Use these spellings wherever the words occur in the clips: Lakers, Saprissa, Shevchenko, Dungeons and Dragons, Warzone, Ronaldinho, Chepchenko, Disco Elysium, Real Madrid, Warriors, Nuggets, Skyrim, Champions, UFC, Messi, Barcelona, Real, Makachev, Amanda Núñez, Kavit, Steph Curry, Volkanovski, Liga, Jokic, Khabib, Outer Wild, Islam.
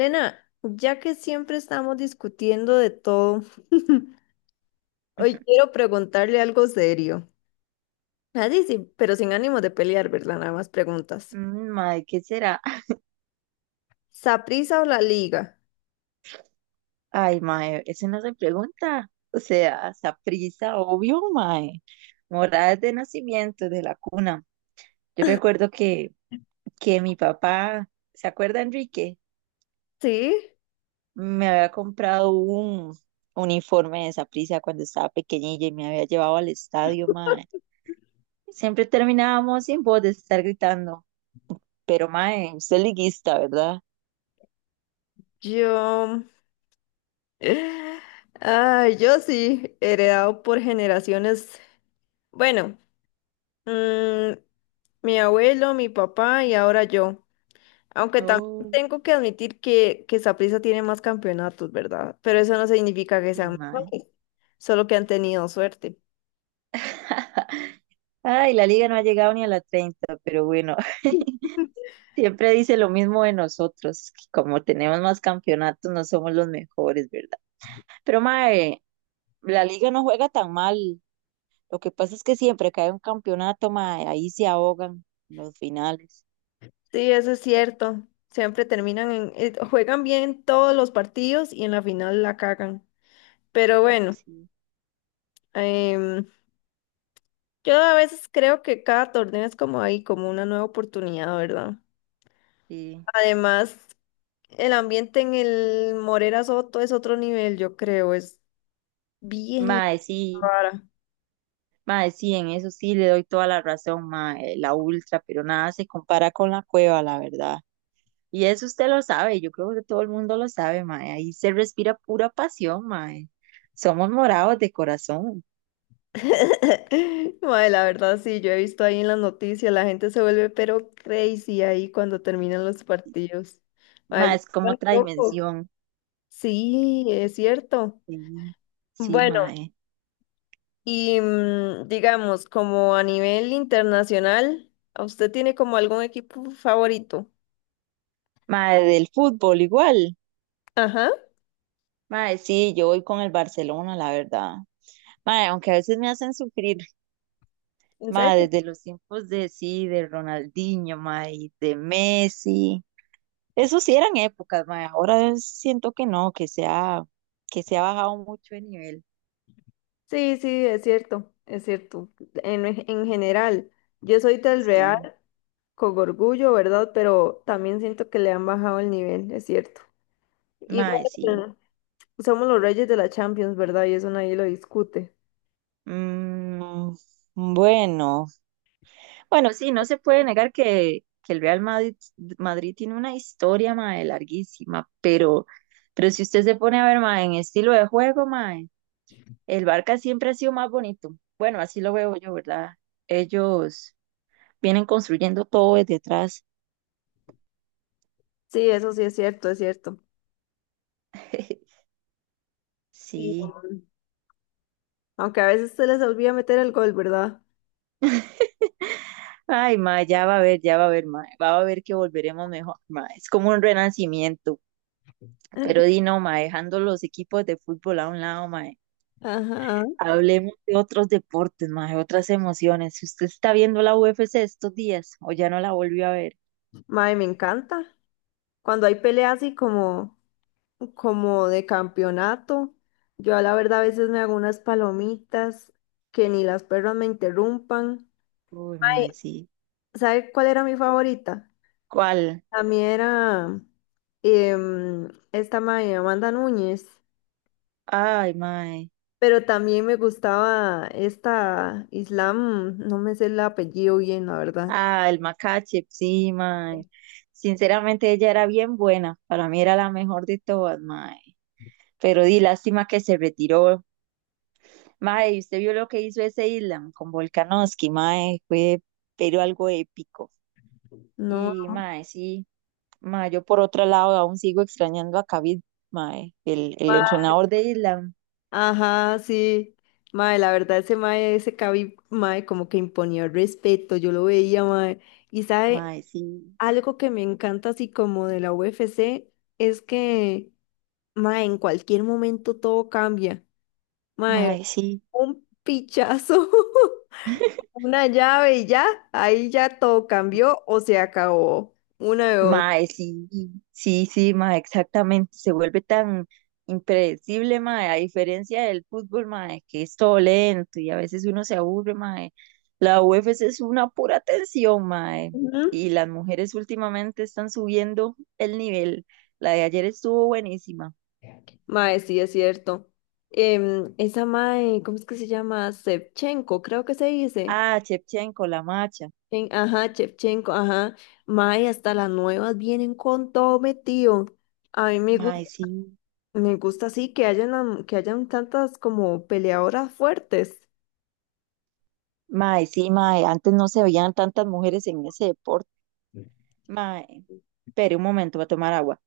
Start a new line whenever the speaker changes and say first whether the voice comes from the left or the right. left: Elena, ya que siempre estamos discutiendo de todo, hoy quiero preguntarle algo serio. Así sí, sí, pero sin ánimo de pelear, ¿verdad? Nada más preguntas.
right: Mm, Mae, ¿qué será?
left: ¿Saprissa o la Liga?
right: Ay, mae, eso no se pregunta. O sea, prisa, obvio, mae. Moradas de nacimiento, de la cuna. Yo recuerdo que mi papá, ¿se acuerda, Enrique?
left: Sí,
right: Me había comprado un uniforme de prisa cuando estaba pequeñilla y me había llevado al estadio, mae. Siempre terminábamos sin voz de estar gritando. Pero, mae, usted es liguista, ¿verdad?
left: yo. Ah, yo sí, heredado por generaciones. Bueno, mm, mi abuelo, mi papá y ahora yo. Aunque también
right: Oh,
left: tengo que admitir que Saprissa tiene más campeonatos, ¿verdad? Pero eso no significa que
right: sí,
left: sean
right: mae.
left: mejores, solo que han tenido suerte.
right: Ay, la liga no ha llegado ni a la 30, pero bueno. Siempre dice lo mismo de nosotros, que como tenemos más campeonatos no somos los mejores, ¿verdad? Pero mae, la liga no juega tan mal. Lo que pasa es que siempre que hay un campeonato, mae, ahí se ahogan los finales.
left: Sí, eso es cierto. Siempre terminan juegan bien todos los partidos y en la final la cagan. Pero bueno,
right: Sí,
left: em, yo a veces creo que cada torneo es como ahí, como una nueva oportunidad, ¿verdad?
right: sí.
left: Además, el ambiente en el Morera Soto es otro nivel, yo creo, es bien
right: Mae, sí,
left: raro.
right: mae, sí, en eso sí le doy toda la razón, mae, la ultra, pero nada se compara con la cueva, la verdad. Y eso usted lo sabe, yo creo que todo el mundo lo sabe, mae. Ahí se respira pura pasión, mae. Somos morados de corazón,
left: Mae, la verdad sí, yo he visto ahí en las noticias, la gente se vuelve pero crazy ahí cuando terminan los partidos. Mae,
right: mae,
left: se
right: es como
left: vuelven
right: otra
left: locos.
right: dimensión.
left: Sí, es cierto.
right: Sí, sí,
left: Bueno,
right: mae.
left: y digamos, como a nivel internacional, ¿a ¿usted tiene como algún equipo favorito?
right: Mae, del fútbol igual.
left: Ajá,
right: Mae, sí, yo voy con el Barcelona, la verdad. Mae, aunque a veces me hacen sufrir,
left: ¿en
right: mae,
left: serio?
right: desde los tiempos de sí, de Ronaldinho, mae, y de Messi. Eso sí eran épocas, mae. Ahora siento que no, que se ha bajado mucho de nivel.
left: Sí, sí, es cierto, es cierto. En general, yo soy del Real
right: Sí,
left: con orgullo, ¿verdad? Pero también siento que le han bajado el nivel, es cierto. Igual
right: mae, sí.
left: somos los reyes de la Champions, ¿verdad? Y eso nadie lo discute.
right: Mm, bueno, bueno, sí, no se puede negar que el Real Madrid tiene una historia, mae, larguísima, pero si usted se pone a ver, mae, en estilo de juego, mae, el Barca siempre ha sido más bonito. Bueno, así lo veo yo, ¿verdad? Ellos vienen construyendo todo desde atrás.
left: Sí, eso sí es cierto, es cierto. Y,
right: Sí.
left: aunque a veces se les olvida meter el gol, ¿verdad?
right: Ay, mae, ya va a ver, ya va a ver, mae, va a ver que volveremos mejor, mae. Es como un renacimiento. Pero di no, mae, dejando los equipos de fútbol a un lado, mae.
left: Ajá.
right: Hablemos de otros deportes, mae, otras emociones. Si usted está viendo la UFC estos días o ya no la volvió a ver.
left: Mae, me encanta. Cuando hay peleas como de campeonato, yo a la verdad a veces me hago unas palomitas que ni las perras me interrumpan.
right: Uy, mae,
left: Mae,
right: sí.
left: ¿sabe cuál era mi favorita?
right: ¿Cuál?
left: A mí era esta mae, Amanda Núñez.
right: Ay, mae.
left: Pero también me gustaba esta Islam, no me sé el apellido bien, la verdad.
right: Ah, el Makachev, sí, mae. Sinceramente ella era bien buena. Para mí era la mejor de todas, mae. Pero di lástima que se retiró. Mae, ¿y usted vio lo que hizo ese Island con Volkanovski, mae? Fue, pero algo épico.
left: No,
right: Y mae, sí. Ma, yo por otro lado aún sigo extrañando a Kavit, mae, el
left: ma-
right: entrenador de Island.
left: ajá, sí. Mae, la verdad, ese mae, ese Khabib, mae, como que imponía respeto, yo lo veía, mae. Y sabe,
right: Mae, sí,
left: algo que me encanta así como de la UFC es que, mae, en cualquier momento todo cambia. Mae,
right: mae, sí,
left: un pichazo, una llave y ya, ahí ya todo cambió o se acabó. Una de dos.
right: mae, sí, sí, sí, mae, exactamente. Se vuelve tan impredecible, mae, a diferencia del fútbol, mae, que es todo lento y a veces uno se aburre, mae. La UFC es una pura tensión, mae.
left: Ujú.
right: Y las mujeres últimamente están subiendo el nivel. La de ayer estuvo buenísima.
left: Mae, sí, es cierto. Esa mae, ¿cómo es que se llama? Shevchenko, creo que se dice.
right: Ah, Chepchenko, la macha.
left: Ajá, Shevchenko, ajá. Mae, hasta las nuevas vienen con todo metido. A mí
right: Mae, sí.
left: me gusta así que hayan, que hayan tantas como peleadoras fuertes.
right: Mae, sí, mae, antes no se veían tantas mujeres en ese deporte. Mae, espere un momento para tomar agua.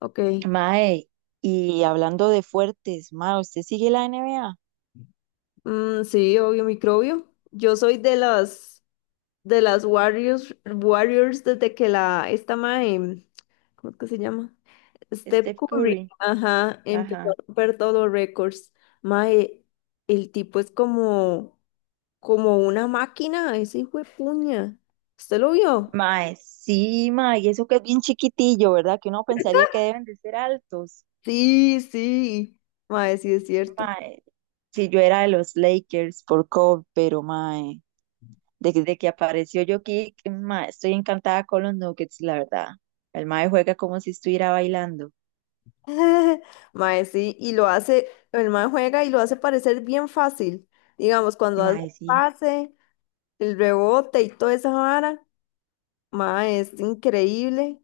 left: Ok.
right: Mae, y hablando de fuertes, mae, ¿usted sigue la NBA?
left: Mm, sí, obvio, microbio. Yo soy de las Warriors, Warriors desde que la, esta mae, ¿cómo es que se llama? Steph
right: Steph
left: Curry,
right: Curry.
left: ajá, empezó a
right: Ajá.
left: romper todos récords. Mae, el tipo es como una máquina, ese hijo de puña. ¿Usted lo vio?
right: Mae, sí, mae, y eso que es bien chiquitillo, ¿verdad? Que uno pensaría que deben de ser altos.
left: Sí, sí. Mae, sí es cierto.
right: Mae, si yo era de los Lakers por Kobe, pero mae, desde que apareció Jokic, mae, estoy encantada con los Nuggets, la verdad. El mae juega como si estuviera bailando.
left: Mae, sí, y lo hace, el mae juega y lo hace parecer bien fácil. Digamos, cuando hace
right: Mae,
left: el
right: sí.
left: pase, el rebote y toda esa vara, mae, es increíble.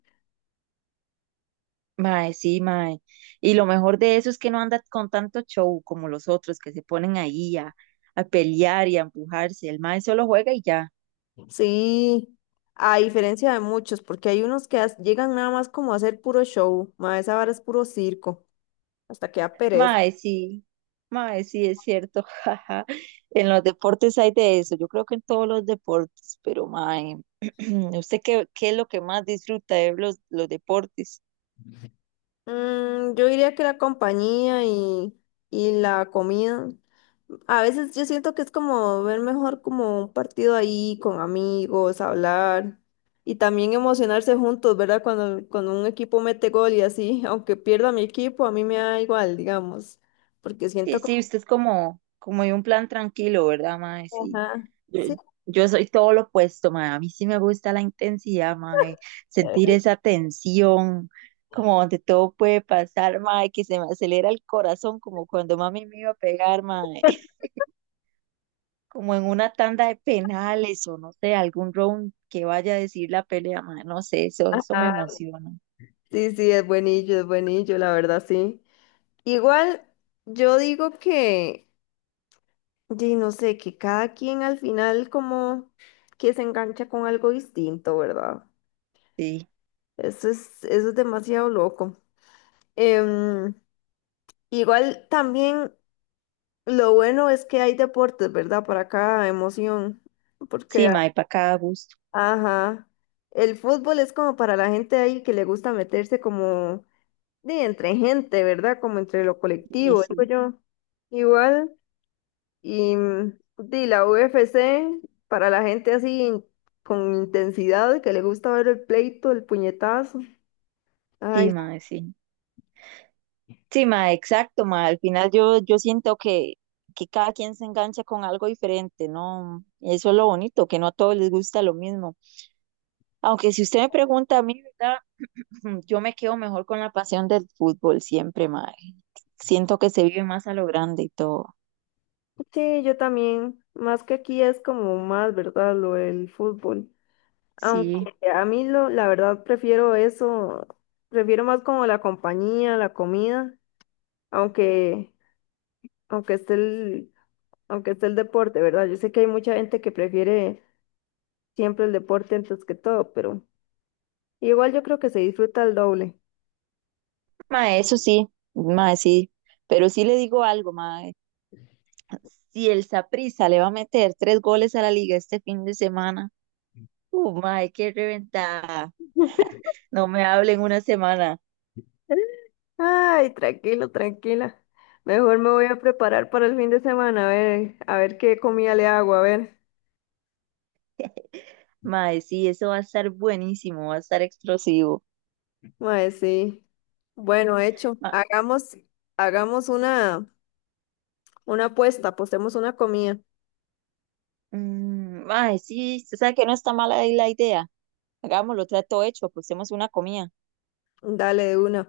right: Mae, sí, mae. Y lo mejor de eso es que no anda con tanto show como los otros que se ponen ahí a, pelear y a empujarse. El mae solo juega y ya.
left: Sí, a diferencia de muchos, porque hay unos que llegan nada más como a hacer puro show, ma, esa vara es puro circo, hasta que da pereza.
right: Mae, sí. Mae, sí, es cierto. Jaja. En los deportes hay de eso. Yo creo que en todos los deportes, pero mae, ¿usted qué es lo que más disfruta de los deportes?
left: Mm, yo diría que la compañía y la comida, a veces yo siento que es como ver mejor como un partido ahí con amigos, hablar y también emocionarse juntos, ¿verdad? Cuando un equipo mete gol y así, aunque pierda mi equipo, a mí me da igual, digamos, porque
right: Sí,
left: siento
right: sí,
left: como...
right: usted es como de un plan tranquilo, ¿verdad, mae? Sí.
left: Ajá,
right: Yo,
left: sí.
right: yo soy todo lo opuesto, mae. A mí sí me gusta la intensidad, mae. Sentir esa tensión, como donde todo puede pasar, mae, que se me acelera el corazón, como cuando mami me iba a pegar, mae. Como en una tanda de penales o no sé, algún round que vaya a decir la pelea, mae. No sé, eso me
left: Ajá.
right: emociona.
left: Sí, sí, es buenillo, la verdad, sí. Igual, yo digo que, di, no sé, que cada quien al final como que se engancha con algo distinto, ¿verdad?
right: Sí,
left: Eso es demasiado loco. Em, igual también lo bueno es que hay deportes, ¿verdad? Para cada emoción,
right: sí,
left: porque,
right: mae, para cada gusto.
left: ajá, el fútbol es como para la gente ahí que le gusta meterse como de entre gente, ¿verdad? Como entre lo
right: Sí,
left: colectivo, digo
right: sí,
left: yo. Igual, y de la UFC, para la gente así con intensidad, que le gusta ver el pleito, el puñetazo.
right: sí,
left: Ay,
right: mae, sí. Sí, ma, exacto, ma. Al final yo, siento que cada quien se engancha con algo diferente, ¿no? Eso es lo bonito, que no a todos les gusta lo mismo. Aunque si usted me pregunta a mí, ¿verdad? Yo me quedo mejor con la pasión del fútbol siempre, ma. Siento que se vive más a lo grande y todo.
left: sí, yo también. Más que aquí es como más, ¿verdad? Lo del fútbol. Aunque
right: Sí,
left: la verdad prefiero eso, prefiero más como la compañía, la comida, aunque, aunque esté el, aunque esté el deporte, ¿verdad? Yo sé que hay mucha gente que prefiere siempre el deporte antes que todo, pero igual yo creo que se disfruta el doble.
right: ma, eso sí, ma, sí. Pero sí le digo algo, ma. Si el Saprissa le va a meter tres goles a la liga este fin de semana, ma, qué reventada. No me hablen una semana.
left: Ay, tranquilo, tranquila. Mejor me voy a preparar para el fin de semana, a ver qué comida le hago, a ver.
right: Mae, sí, eso va a estar buenísimo, va a estar explosivo.
left: Mae, sí. Bueno, hecho.
right: Ma-
left: Hagamos, hagamos una apuesta, apostemos una comida.
right: Mae, sí, usted sabe que no está mala ahí la idea. Hagámoslo, trato hecho, apostemos una comida.
left: Dale de una.